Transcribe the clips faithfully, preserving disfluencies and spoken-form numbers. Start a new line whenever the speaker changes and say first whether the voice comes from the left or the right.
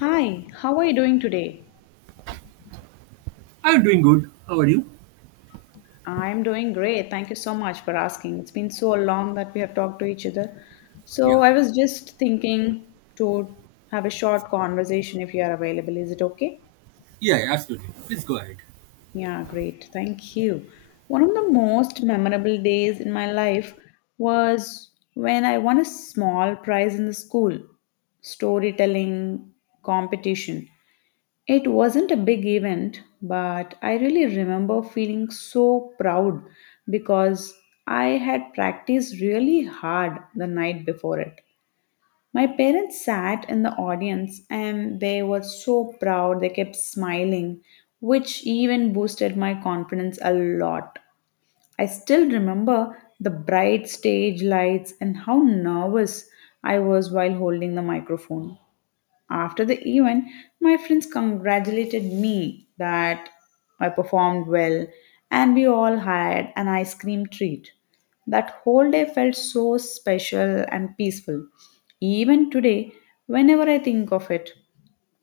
left: Hi, how are you doing today?
right: I'm doing good. How are you?
left: I'm doing great. Thank you so much for asking. It's been so long that we have talked to each other. So
right: Yeah.
left: I was just thinking to have a short conversation if you are available. Is it okay?
right: Yeah, yeah, absolutely. Please go ahead.
left: Yeah, great. Thank you. One of the most memorable days in my life was when I won a small prize in the school storytelling competition. It wasn't a big event, but I really remember feeling so proud because I had practiced really hard the night before it. My parents sat in the audience and they were so proud, they kept smiling, which even boosted my confidence a lot. I still remember the bright stage lights and how nervous I was while holding the microphone. After the event, my friends congratulated me that I performed well and we all had an ice cream treat. That whole day felt so special and peaceful. Even today, whenever I think of it,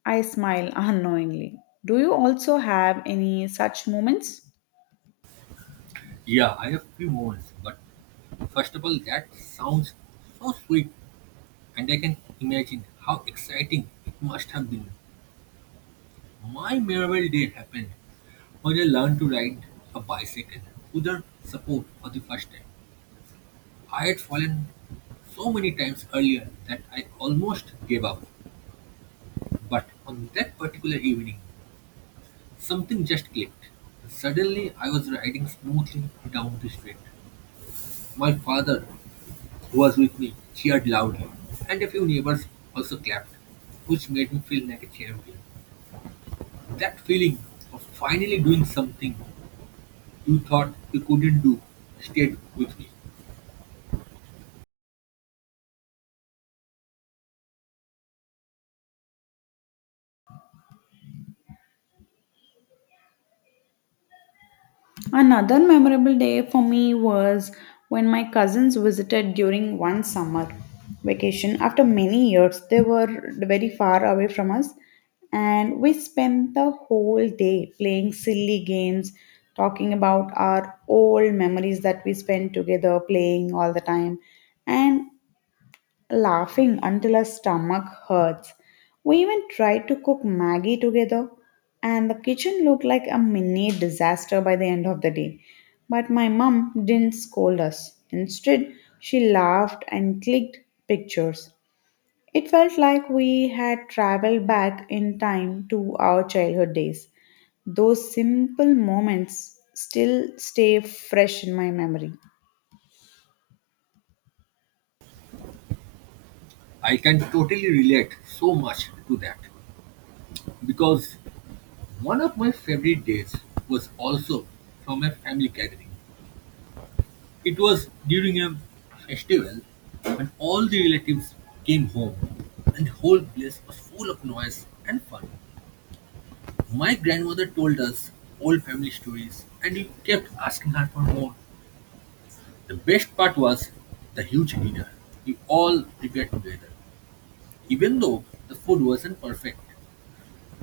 left: I smile unknowingly. Do you also have any such moments?
right: Yeah, I have few moments, but first of all, that sounds so sweet, and I can imagine how exciting it must have been. My memorable day happened when I learned to ride a bicycle without support for the first time. I had fallen so many times earlier that I almost gave up. But on that particular evening, something just clicked. Suddenly, I was riding smoothly down the street. My father, who was with me, cheered loudly, and a few neighbors also clapped, which made me feel like a champion. That feeling of finally doing something you thought you couldn't do stayed with me.
left: Another memorable day for me was when my cousins visited during one summer vacation. After many years, they were very far away from us, and we spent the whole day playing silly games, talking about our old memories that we spent together playing all the time. And laughing until our stomach hurts. We even tried to cook Maggie together, and the kitchen looked like a mini disaster by the end of the day. But my mum didn't scold us. Instead, she laughed and clicked pictures. It felt like we had traveled back in time to our childhood days. Those simple moments still stay fresh in my memory.
right: I can totally relate so much to that because one of my favorite days was also from a family gathering. It was during a festival when all the relatives came home and the whole place was full of noise and fun. My grandmother told us old family stories and we kept asking her for more. The best part was the huge dinner we all prepared together, even though the food wasn't perfect.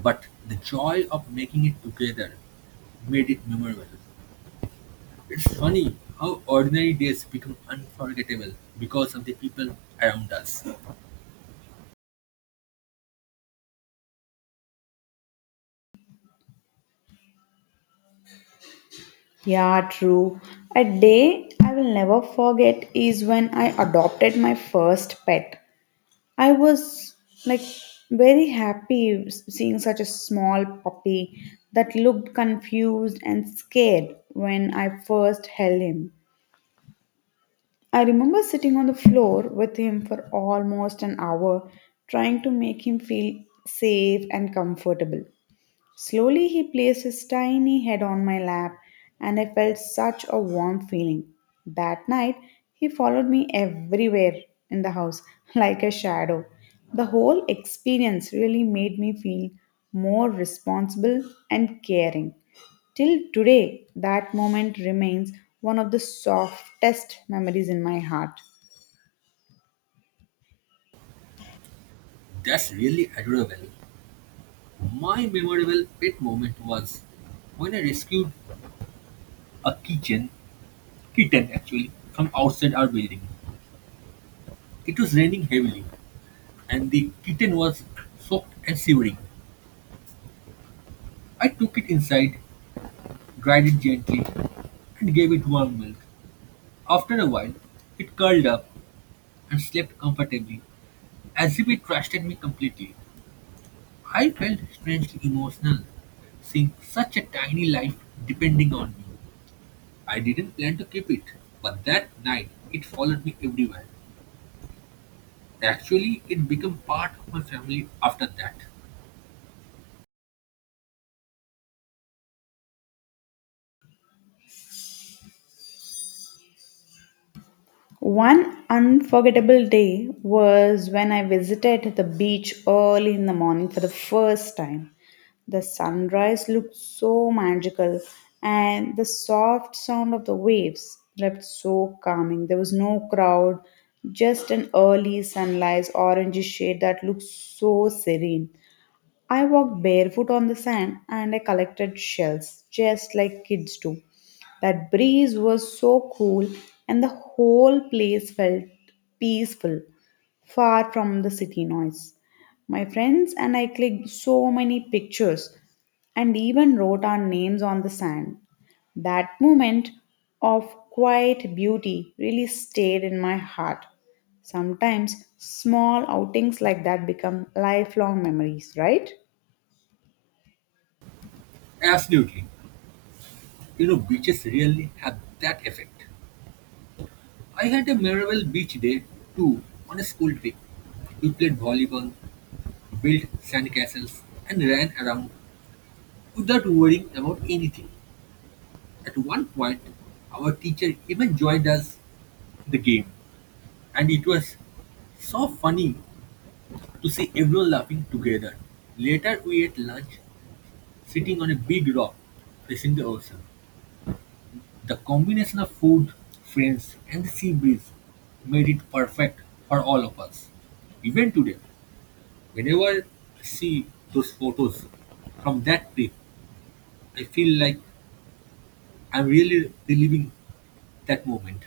right: But the joy of making it together made it memorable. It's funny how ordinary days become unforgettable because of the people around us.
left: Yeah, true. A day I will never forget is when I adopted my first pet. I was like very happy s- seeing such a small puppy that looked confused and scared when I first held him. I remember sitting on the floor with him for almost an hour, trying to make him feel safe and comfortable. Slowly he placed his tiny head on my lap, and I felt such a warm feeling. That night, he followed me everywhere in the house like a shadow. The whole experience really made me feel more responsible and caring. Till today, that moment remains one of the softest memories in my heart.
right: That's really adorable. My memorable pet moment was when I rescued a kitten, kitten actually, from outside our building. It was raining heavily, and the kitten was soaked and shivering. I took it inside, dried it gently, and gave it warm milk. After a while, it curled up and slept comfortably, as if it trusted me completely. I felt strangely emotional, seeing such a tiny life depending on me. I didn't plan to keep it, but that night it followed me everywhere. Actually, it became part of my family after that.
left: One unforgettable day was when I visited the beach early in the morning for the first time. The sunrise looked so magical, and the soft sound of the waves left so calming. There was no crowd, just an early sunlight orangey shade that looked so serene. I walked barefoot on the sand and I collected shells, just like kids do. That breeze was so cool, and the whole place felt peaceful far from the city noise. My friends and I clicked so many pictures and even wrote our names on the sand. That moment of quiet beauty really stayed in my heart. Sometimes small outings like that become lifelong memories, right?
right: Absolutely. You know, beaches really have that effect. I had a memorable beach day too on a school trip. We played volleyball, built sandcastles, and ran around without worrying about anything. At one point, our teacher even joined us in the game, and it was so funny to see everyone laughing together. Later we ate lunch sitting on a big rock facing the ocean. The combination of food, friends, and the sea breeze made it perfect for all of us. Even today, whenever I see those photos from that trip, I feel like I'm really reliving that moment.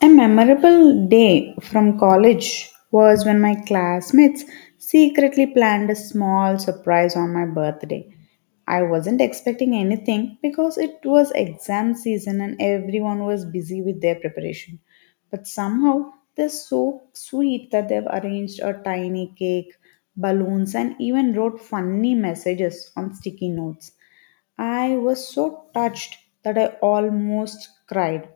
left: A memorable day from college was when my classmates secretly planned a small surprise on my birthday. I wasn't expecting anything because it was exam season and everyone was busy with their preparation. But somehow they're so sweet that they've arranged a tiny cake, balloons, and even wrote funny messages on sticky notes. I was so touched that I almost cried.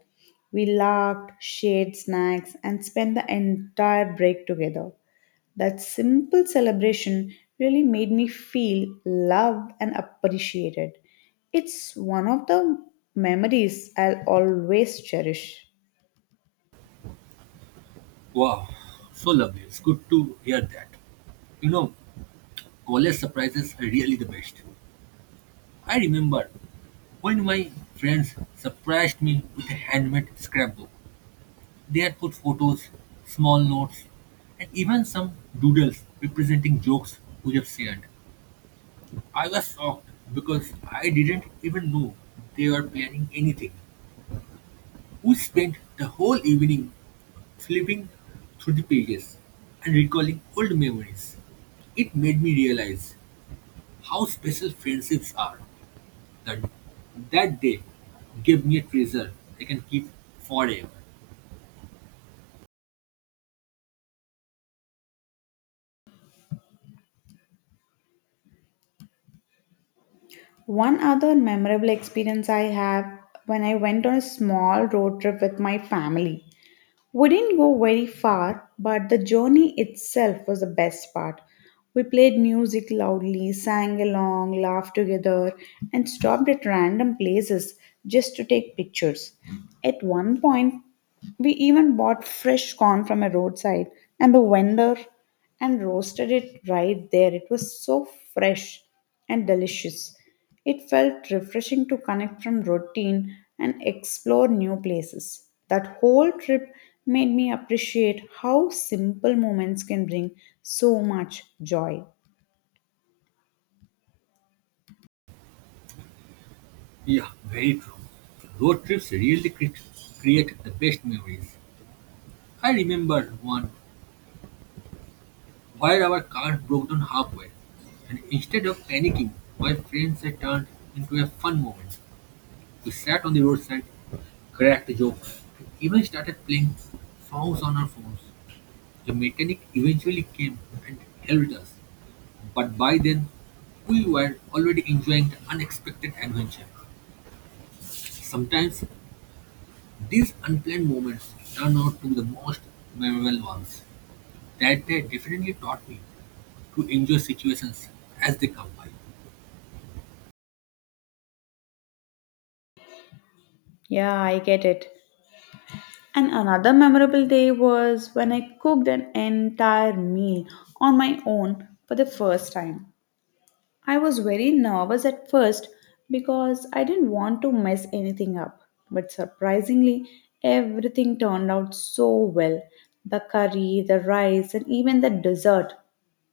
left: We laughed, shared snacks, and spent the entire break together. That simple celebration really made me feel loved and appreciated. It's one of the memories I'll always cherish.
right: Wow, so lovely. It's good to hear that. You know, college surprises are really the best. I remember when my friends surprised me with a handmade scrapbook. They had put photos, small notes, and even some doodles representing jokes we have shared. I was shocked because I didn't even know they were planning anything. We spent the whole evening flipping through the pages and recalling old memories. It made me realize how special friendships are. That, that day gave me a treasure I can keep forever.
left: One other memorable experience I have when I went on a small road trip with my family. We didn't go very far, but the journey itself was the best part. We played music loudly, sang along, laughed together, and stopped at random places just to take pictures. At one point, we even bought fresh corn from a roadside and the vendor and roasted it right there. It was so fresh and delicious. It felt refreshing to connect from routine and explore new places. That whole trip made me appreciate how simple moments can bring so much joy.
right: Yeah, very true. Road trips really cre- create the best memories. I remember one where our car broke down halfway, and instead of panicking, my friends had turned into a fun moment. We sat on the roadside, cracked jokes, and even started playing songs on our phones. The mechanic eventually came and helped us, but by then, we were already enjoying the unexpected adventure. Sometimes these unplanned moments turn out to be the most memorable ones. That day definitely taught me to enjoy situations as they come by.
left: Yeah, I get it. And another memorable day was when I cooked an entire meal on my own for the first time. I was very nervous at first because I didn't want to mess anything up. But surprisingly, everything turned out so well the curry, the rice, and even the dessert.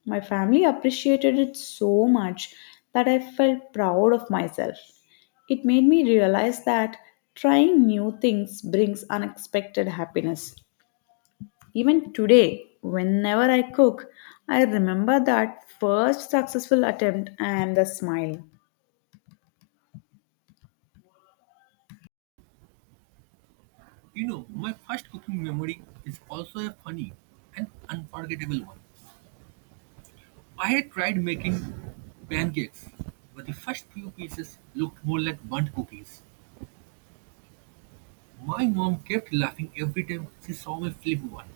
left: My family appreciated it so much that I felt proud of myself. It made me realize that trying new things brings unexpected happiness. Even today, whenever I cook, I remember that first successful attempt and the smile.
right: You know, my first cooking memory is also a funny and unforgettable one. I had tried making pancakes, but the first few pieces looked more like burnt cookies. My mom kept laughing every time she saw me flip one.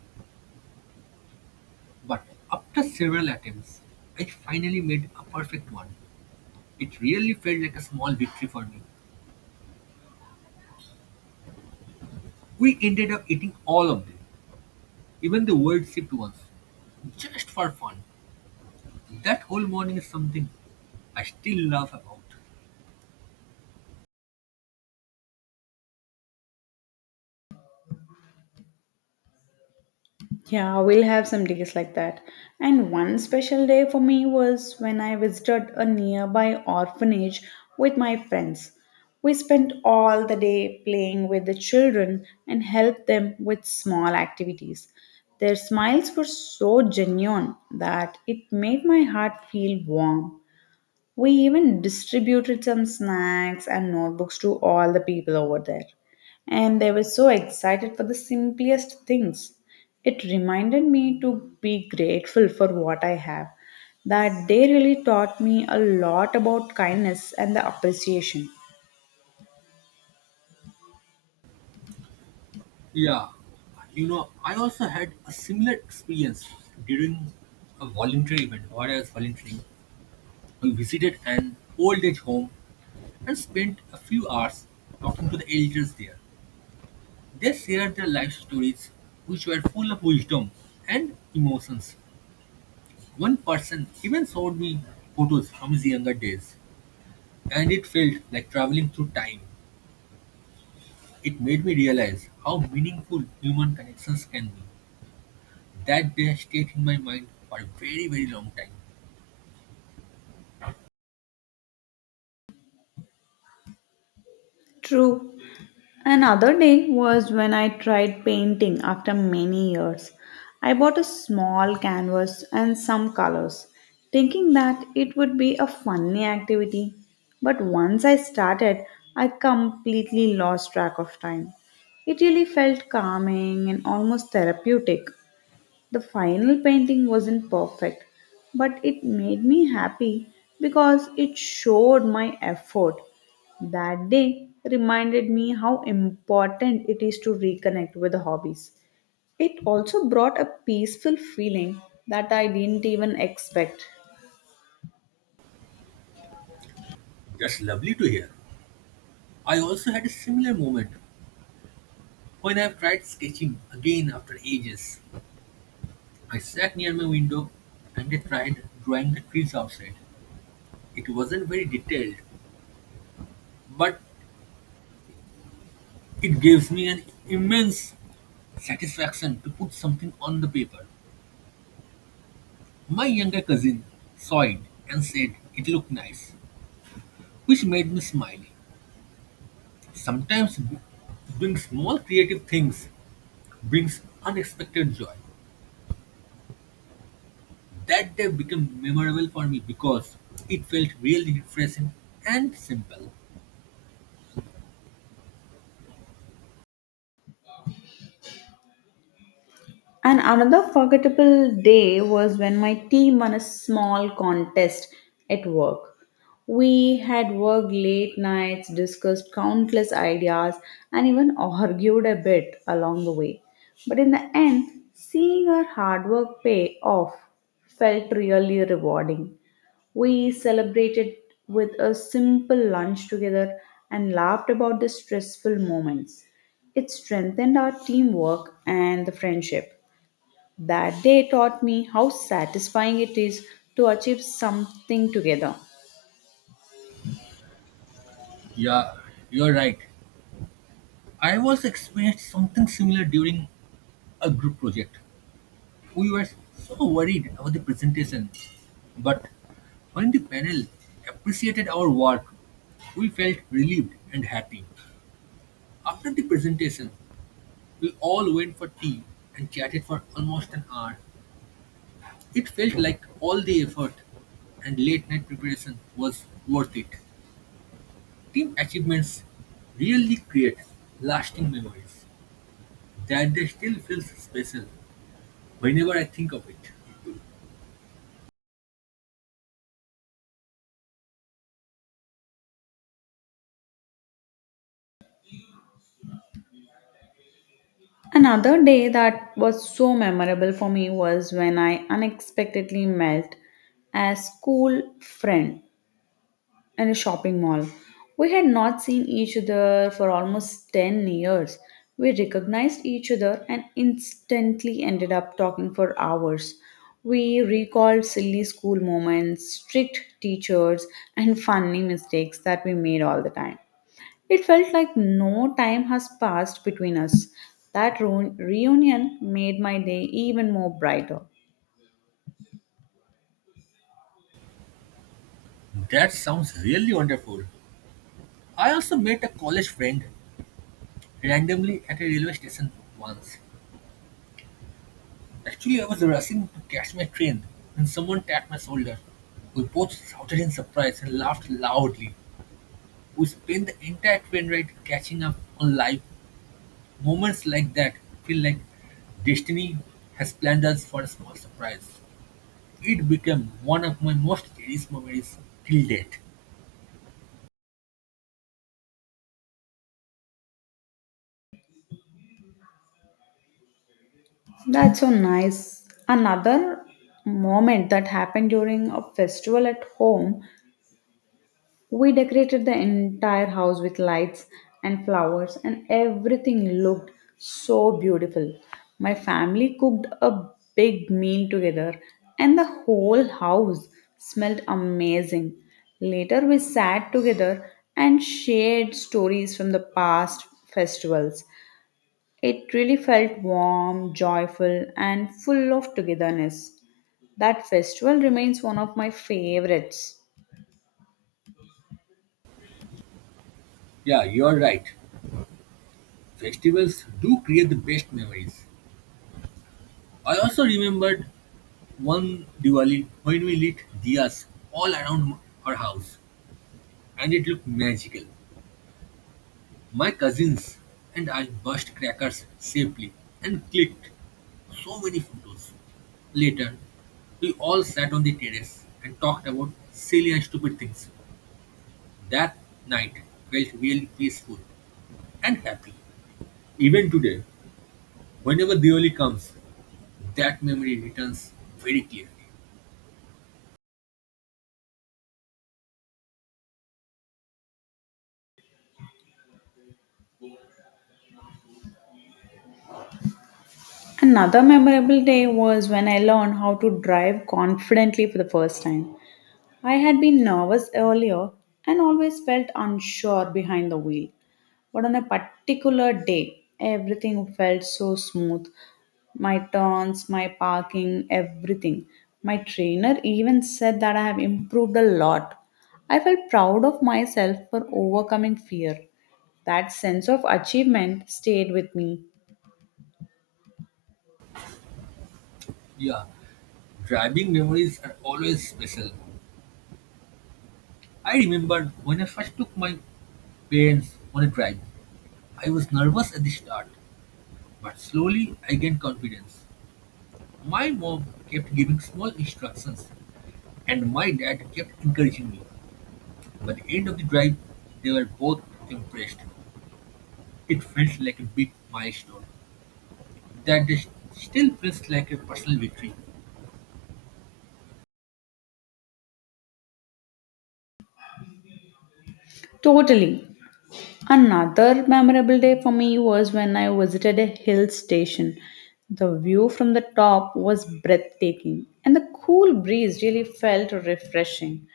right: But after several attempts, I finally made a perfect one. It really felt like a small victory for me. We ended up eating all of them, even the weird shaped ones, just for fun. That whole morning is something I still laugh about.
left: Yeah, we'll have some days like that. And one special day for me was when I visited a nearby orphanage with my friends. We spent all the day playing with the children and helped them with small activities. Their smiles were so genuine that it made my heart feel warm. We even distributed some snacks and notebooks to all the people over there. And they were so excited for the simplest things. It reminded me to be grateful for what I have. That day really taught me a lot about kindness and the appreciation.
right: Yeah, you know, I also had a similar experience during a voluntary event where I was volunteering. We visited an old age home and spent a few hours talking to the elders there. They shared their life stories, which were full of wisdom and emotions. One person even showed me photos from his younger days, and it felt like traveling through time. It made me realize how meaningful human connections can be. That day stayed in my mind for a very, very long time.
left: True, another day was when I tried painting after many years. I bought a small canvas and some colors, thinking that it would be a funny activity. But once I started, I completely lost track of time. It really felt calming and almost therapeutic. The final painting wasn't perfect, but it made me happy because it showed my effort. That day reminded me how important it is to reconnect with the hobbies. It also brought a peaceful feeling that I didn't even expect.
right: That's lovely to hear. I also had a similar moment when I tried sketching again after ages. I sat near my window and I tried drawing the trees outside. It wasn't very detailed, but it gives me an immense satisfaction to put something on the paper. My younger cousin saw it and said it looked nice, which made me smile. Sometimes doing small creative things brings unexpected joy. That day became memorable for me because it felt really refreshing and simple.
left: And another forgettable day was when my team won a small contest at work. We had worked late nights, discussed countless ideas, and even argued a bit along the way. But in the end, seeing our hard work pay off felt really rewarding. We celebrated with a simple lunch together and laughed about the stressful moments. It strengthened our teamwork and the friendship. That day taught me how satisfying it is to achieve something together.
right: Yeah, you're right. I was experienced something similar during a group project. We were so worried about the presentation, but when the panel appreciated our work, we felt relieved and happy. After the presentation, we all went for tea and chatted for almost an hour. It felt like all the effort and late night preparation was worth it. Team achievements really create lasting memories that they still feels special whenever I think of it.
left: Another day that was so memorable for me was when I unexpectedly met a school friend and a shopping mall. We had not seen each other for almost ten years. We recognized each other and instantly ended up talking for hours. We recalled silly school moments, strict teachers, and funny mistakes that we made all the time. It felt like no time has passed between us. That reu- reunion made my day even more brighter.
right: That sounds really wonderful. I also met a college friend randomly at a railway station once. Actually, I was rushing to catch my train when someone tapped my shoulder. We both shouted in surprise and laughed loudly. We spent the entire train ride catching up on life. Moments like that feel like destiny has planned us for a small surprise. It became one of my most cherished memories till date.
left: That's so nice. Another moment that happened during a festival at home, we decorated the entire house with lights and flowers, and everything looked so beautiful. My family cooked a big meal together, and the whole house smelled amazing. Later, we sat together and shared stories from the past festivals. It really felt warm, joyful, and full of togetherness. That festival remains one of my favorites.
right: Yeah, you're right. Festivals do create the best memories. I also remembered one Diwali when we lit diyas all around m- her house and it looked magical. My cousins and I burst crackers safely and clicked so many photos. Later, we all sat on the terrace and talked about silly and stupid things. That night felt really peaceful and happy. Even today, whenever Diwali comes, that memory returns very clearly.
left: Another memorable day was when I learned how to drive confidently for the first time. I had been nervous earlier and always felt unsure behind the wheel. But on a particular day, everything felt so smooth. My turns, my parking, everything. My trainer even said that I have improved a lot. I felt proud of myself for overcoming fear. That sense of achievement stayed with me.
right: Yeah. Driving memories are always special. I remember when I first took my parents on a drive. I was nervous at the start, but slowly I gained confidence. My mom kept giving small instructions, and my dad kept encouraging me. By the end of the drive, they were both impressed. It felt like a big milestone that is- still feels like a personal victory.
left: Totally. Another memorable day for me was when I visited a hill station. The view from the top was breathtaking, and the cool breeze really felt refreshing.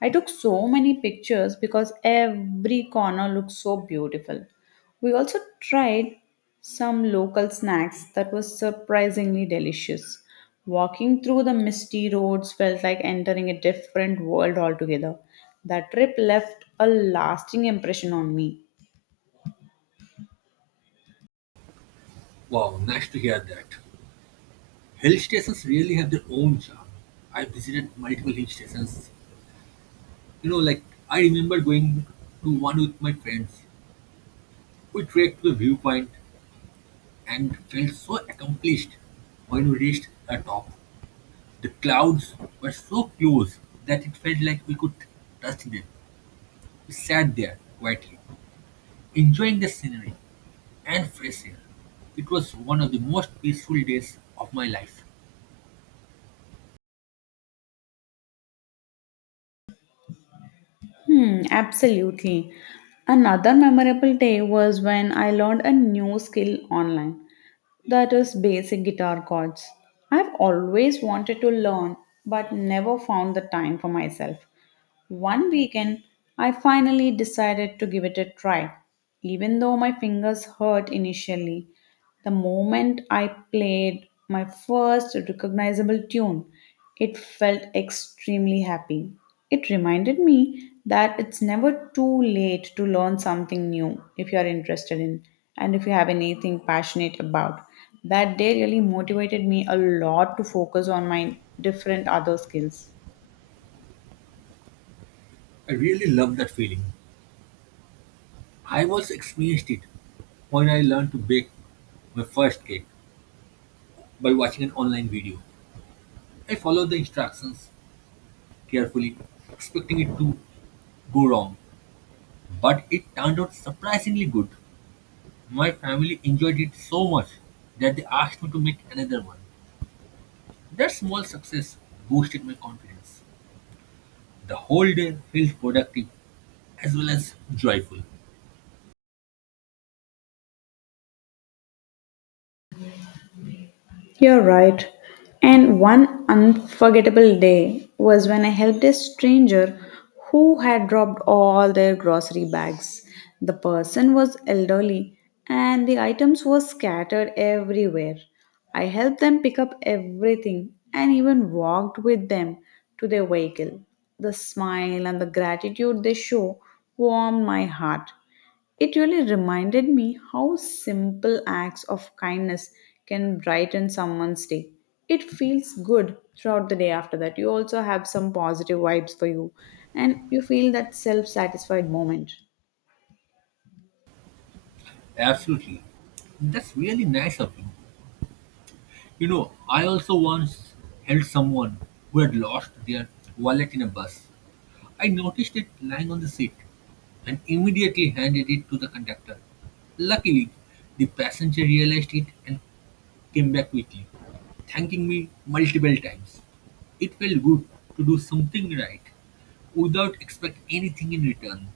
left: I took so many pictures because every corner looked so beautiful. We also tried some local snacks that was surprisingly delicious. Walking through the misty roads felt like entering a different world altogether. That trip left a lasting impression on me.
right: Wow, nice to hear that. Hill stations really have their own charm. I visited multiple hill stations. You know, like, I remember going to one with my friends. We trekked to the viewpoint and felt so accomplished when we reached the top. The clouds were so close that it felt like we could touch them. We sat there quietly, enjoying the scenery and fresh air. It was one of the most peaceful days of my life.
left: Hmm, absolutely. Another memorable day was when I learned a new skill online, that is basic guitar chords. I've always wanted to learn but never found the time for myself. One weekend, I finally decided to give it a try. Even though my fingers hurt initially, the moment I played my first recognizable tune, it felt extremely happy. It reminded me that it's never too late to learn something new if you are interested in and if you have anything passionate about. That day really motivated me a lot to focus on my different other skills.
right: I really loved that feeling. I also experienced it when I learned to bake my first cake by watching an online video. I followed the instructions carefully, expecting it to go wrong. But it turned out surprisingly good. My family enjoyed it so much that they asked me to make another one. That small success boosted my confidence. The whole day felt productive as well as joyful.
left: You're right. And one unforgettable day was when I helped a stranger who had dropped all their grocery bags. The person was elderly and the items were scattered everywhere. I helped them pick up everything and even walked with them to their vehicle. The smile and the gratitude they show warmed my heart. It really reminded me how simple acts of kindness can brighten someone's day. It feels good throughout the day after that. You also have some positive vibes for you and you feel that self satisfied moment.
right: Absolutely. That's really nice of you. You know, I also once helped someone who had lost their wallet in a bus. I noticed it lying on the seat and immediately handed it to the conductor. Luckily, the passenger realized it and came back quickly, thanking me multiple times. It felt good to do something right without expect anything in return.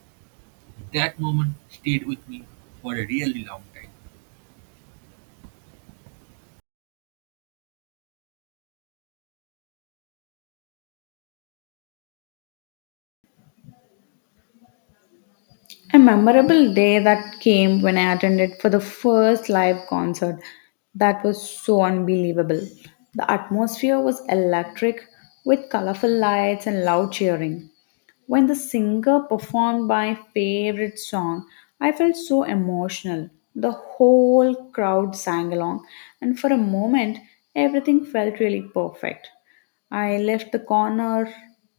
right: That moment stayed with me for a really long time.
left: A memorable day that came when I attended for the first live concert. That was so unbelievable. The atmosphere was electric with colorful lights and loud cheering. When the singer performed my favorite song, I felt so emotional. The whole crowd sang along, and for a moment, everything felt really perfect. I left the corner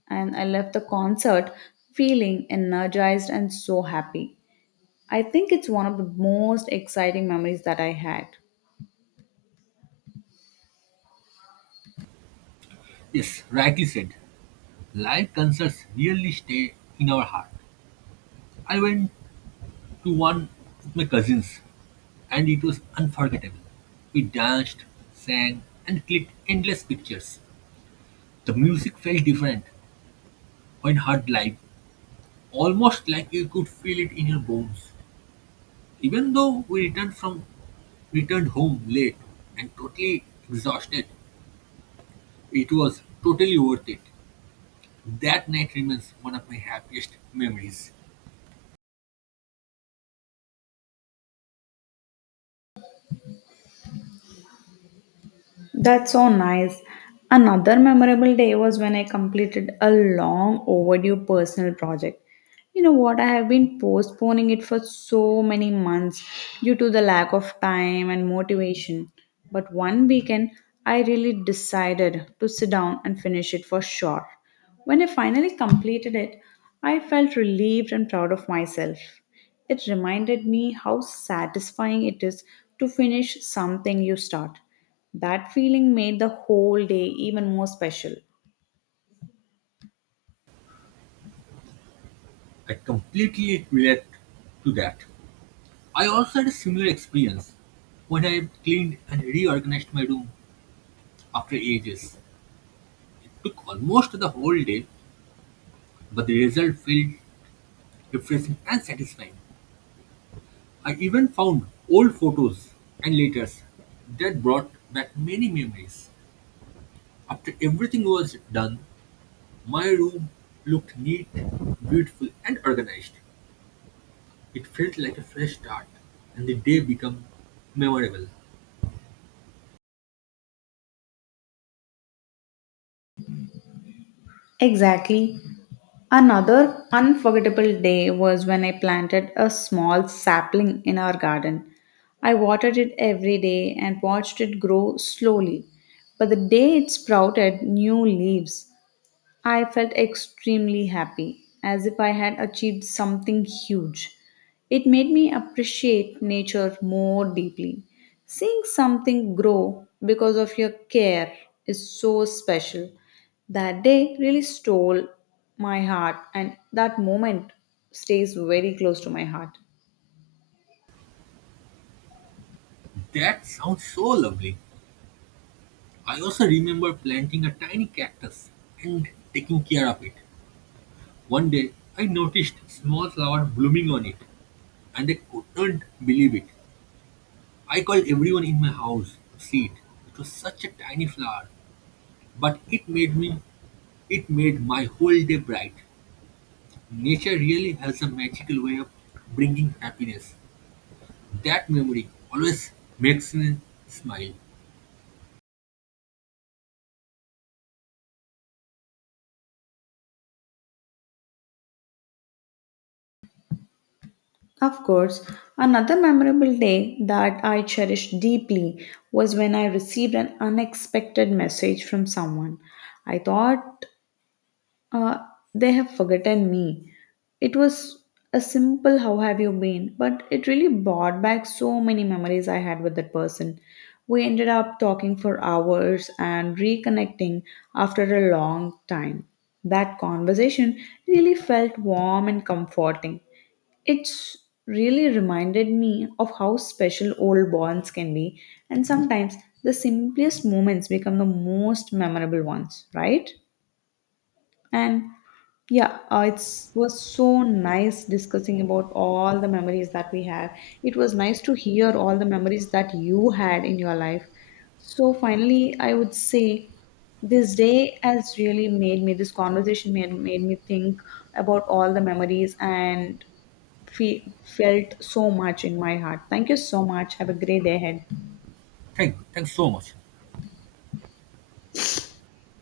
left: and I left the concert feeling energized and so happy. I think it's one of the most exciting memories that I had.
right: Yes, rightly said. Live concerts really stay in our heart. I went to one with my cousins, and it was unforgettable. We danced, sang, and clicked endless pictures. The music felt different when heard live, almost like you could feel it in your bones. Even though we returned from returned home late and totally exhausted, it was totally worth it. That night remains one of my happiest memories.
left: That's so nice. Another memorable day was when I completed a long overdue personal project. You know what? I have been postponing it for so many months due to the lack of time and motivation. But one weekend, I really decided to sit down and finish it for sure. When I finally completed it, I felt relieved and proud of myself. It reminded me how satisfying it is to finish something you start. That feeling made the whole day even more special.
right: I completely relate to that. I also had a similar experience when I cleaned and reorganized my room after ages. It took almost the whole day, but the result felt refreshing and satisfying. I even found old photos and letters that brought back many memories. After everything was done, my room looked neat, beautiful, and organized. It felt like a fresh start, and the day became memorable.
left: Exactly. Another unforgettable day was when I planted a small sapling in our garden. I watered it every day and watched it grow slowly. But the day it sprouted new leaves, I felt extremely happy, as if I had achieved something huge. It made me appreciate nature more deeply. Seeing something grow because of your care is so special. That day really stole my heart, and that moment stays very close to my heart.
right: That sounds so lovely. I also remember planting a tiny cactus and taking care of it. One day, I noticed a small flower blooming on it. And they couldn't believe it. I called everyone in my house to see it. It was such a tiny flower, but it made me it made my whole day bright. Nature really has a magical way of bringing happiness. That memory always makes me smile.
left: Of course, another memorable day that I cherished deeply was when I received an unexpected message from someone. I thought Uh, they have forgotten me. It was a simple how have you been, but it really brought back so many memories I had with that person. We ended up talking for hours and reconnecting after a long time. That conversation really felt warm and comforting. It's really reminded me of how special old bonds can be, and sometimes the simplest moments become the most memorable ones, right? And yeah, uh, it's was so nice discussing about all the memories that we have. It was nice to hear all the memories that you had in your life. So finally, I would say this day has really made me this conversation made, made me think about all the memories and fe- felt so much in my heart. Thank you so much. Have a great day ahead.
right: Thank you. Thanks so much.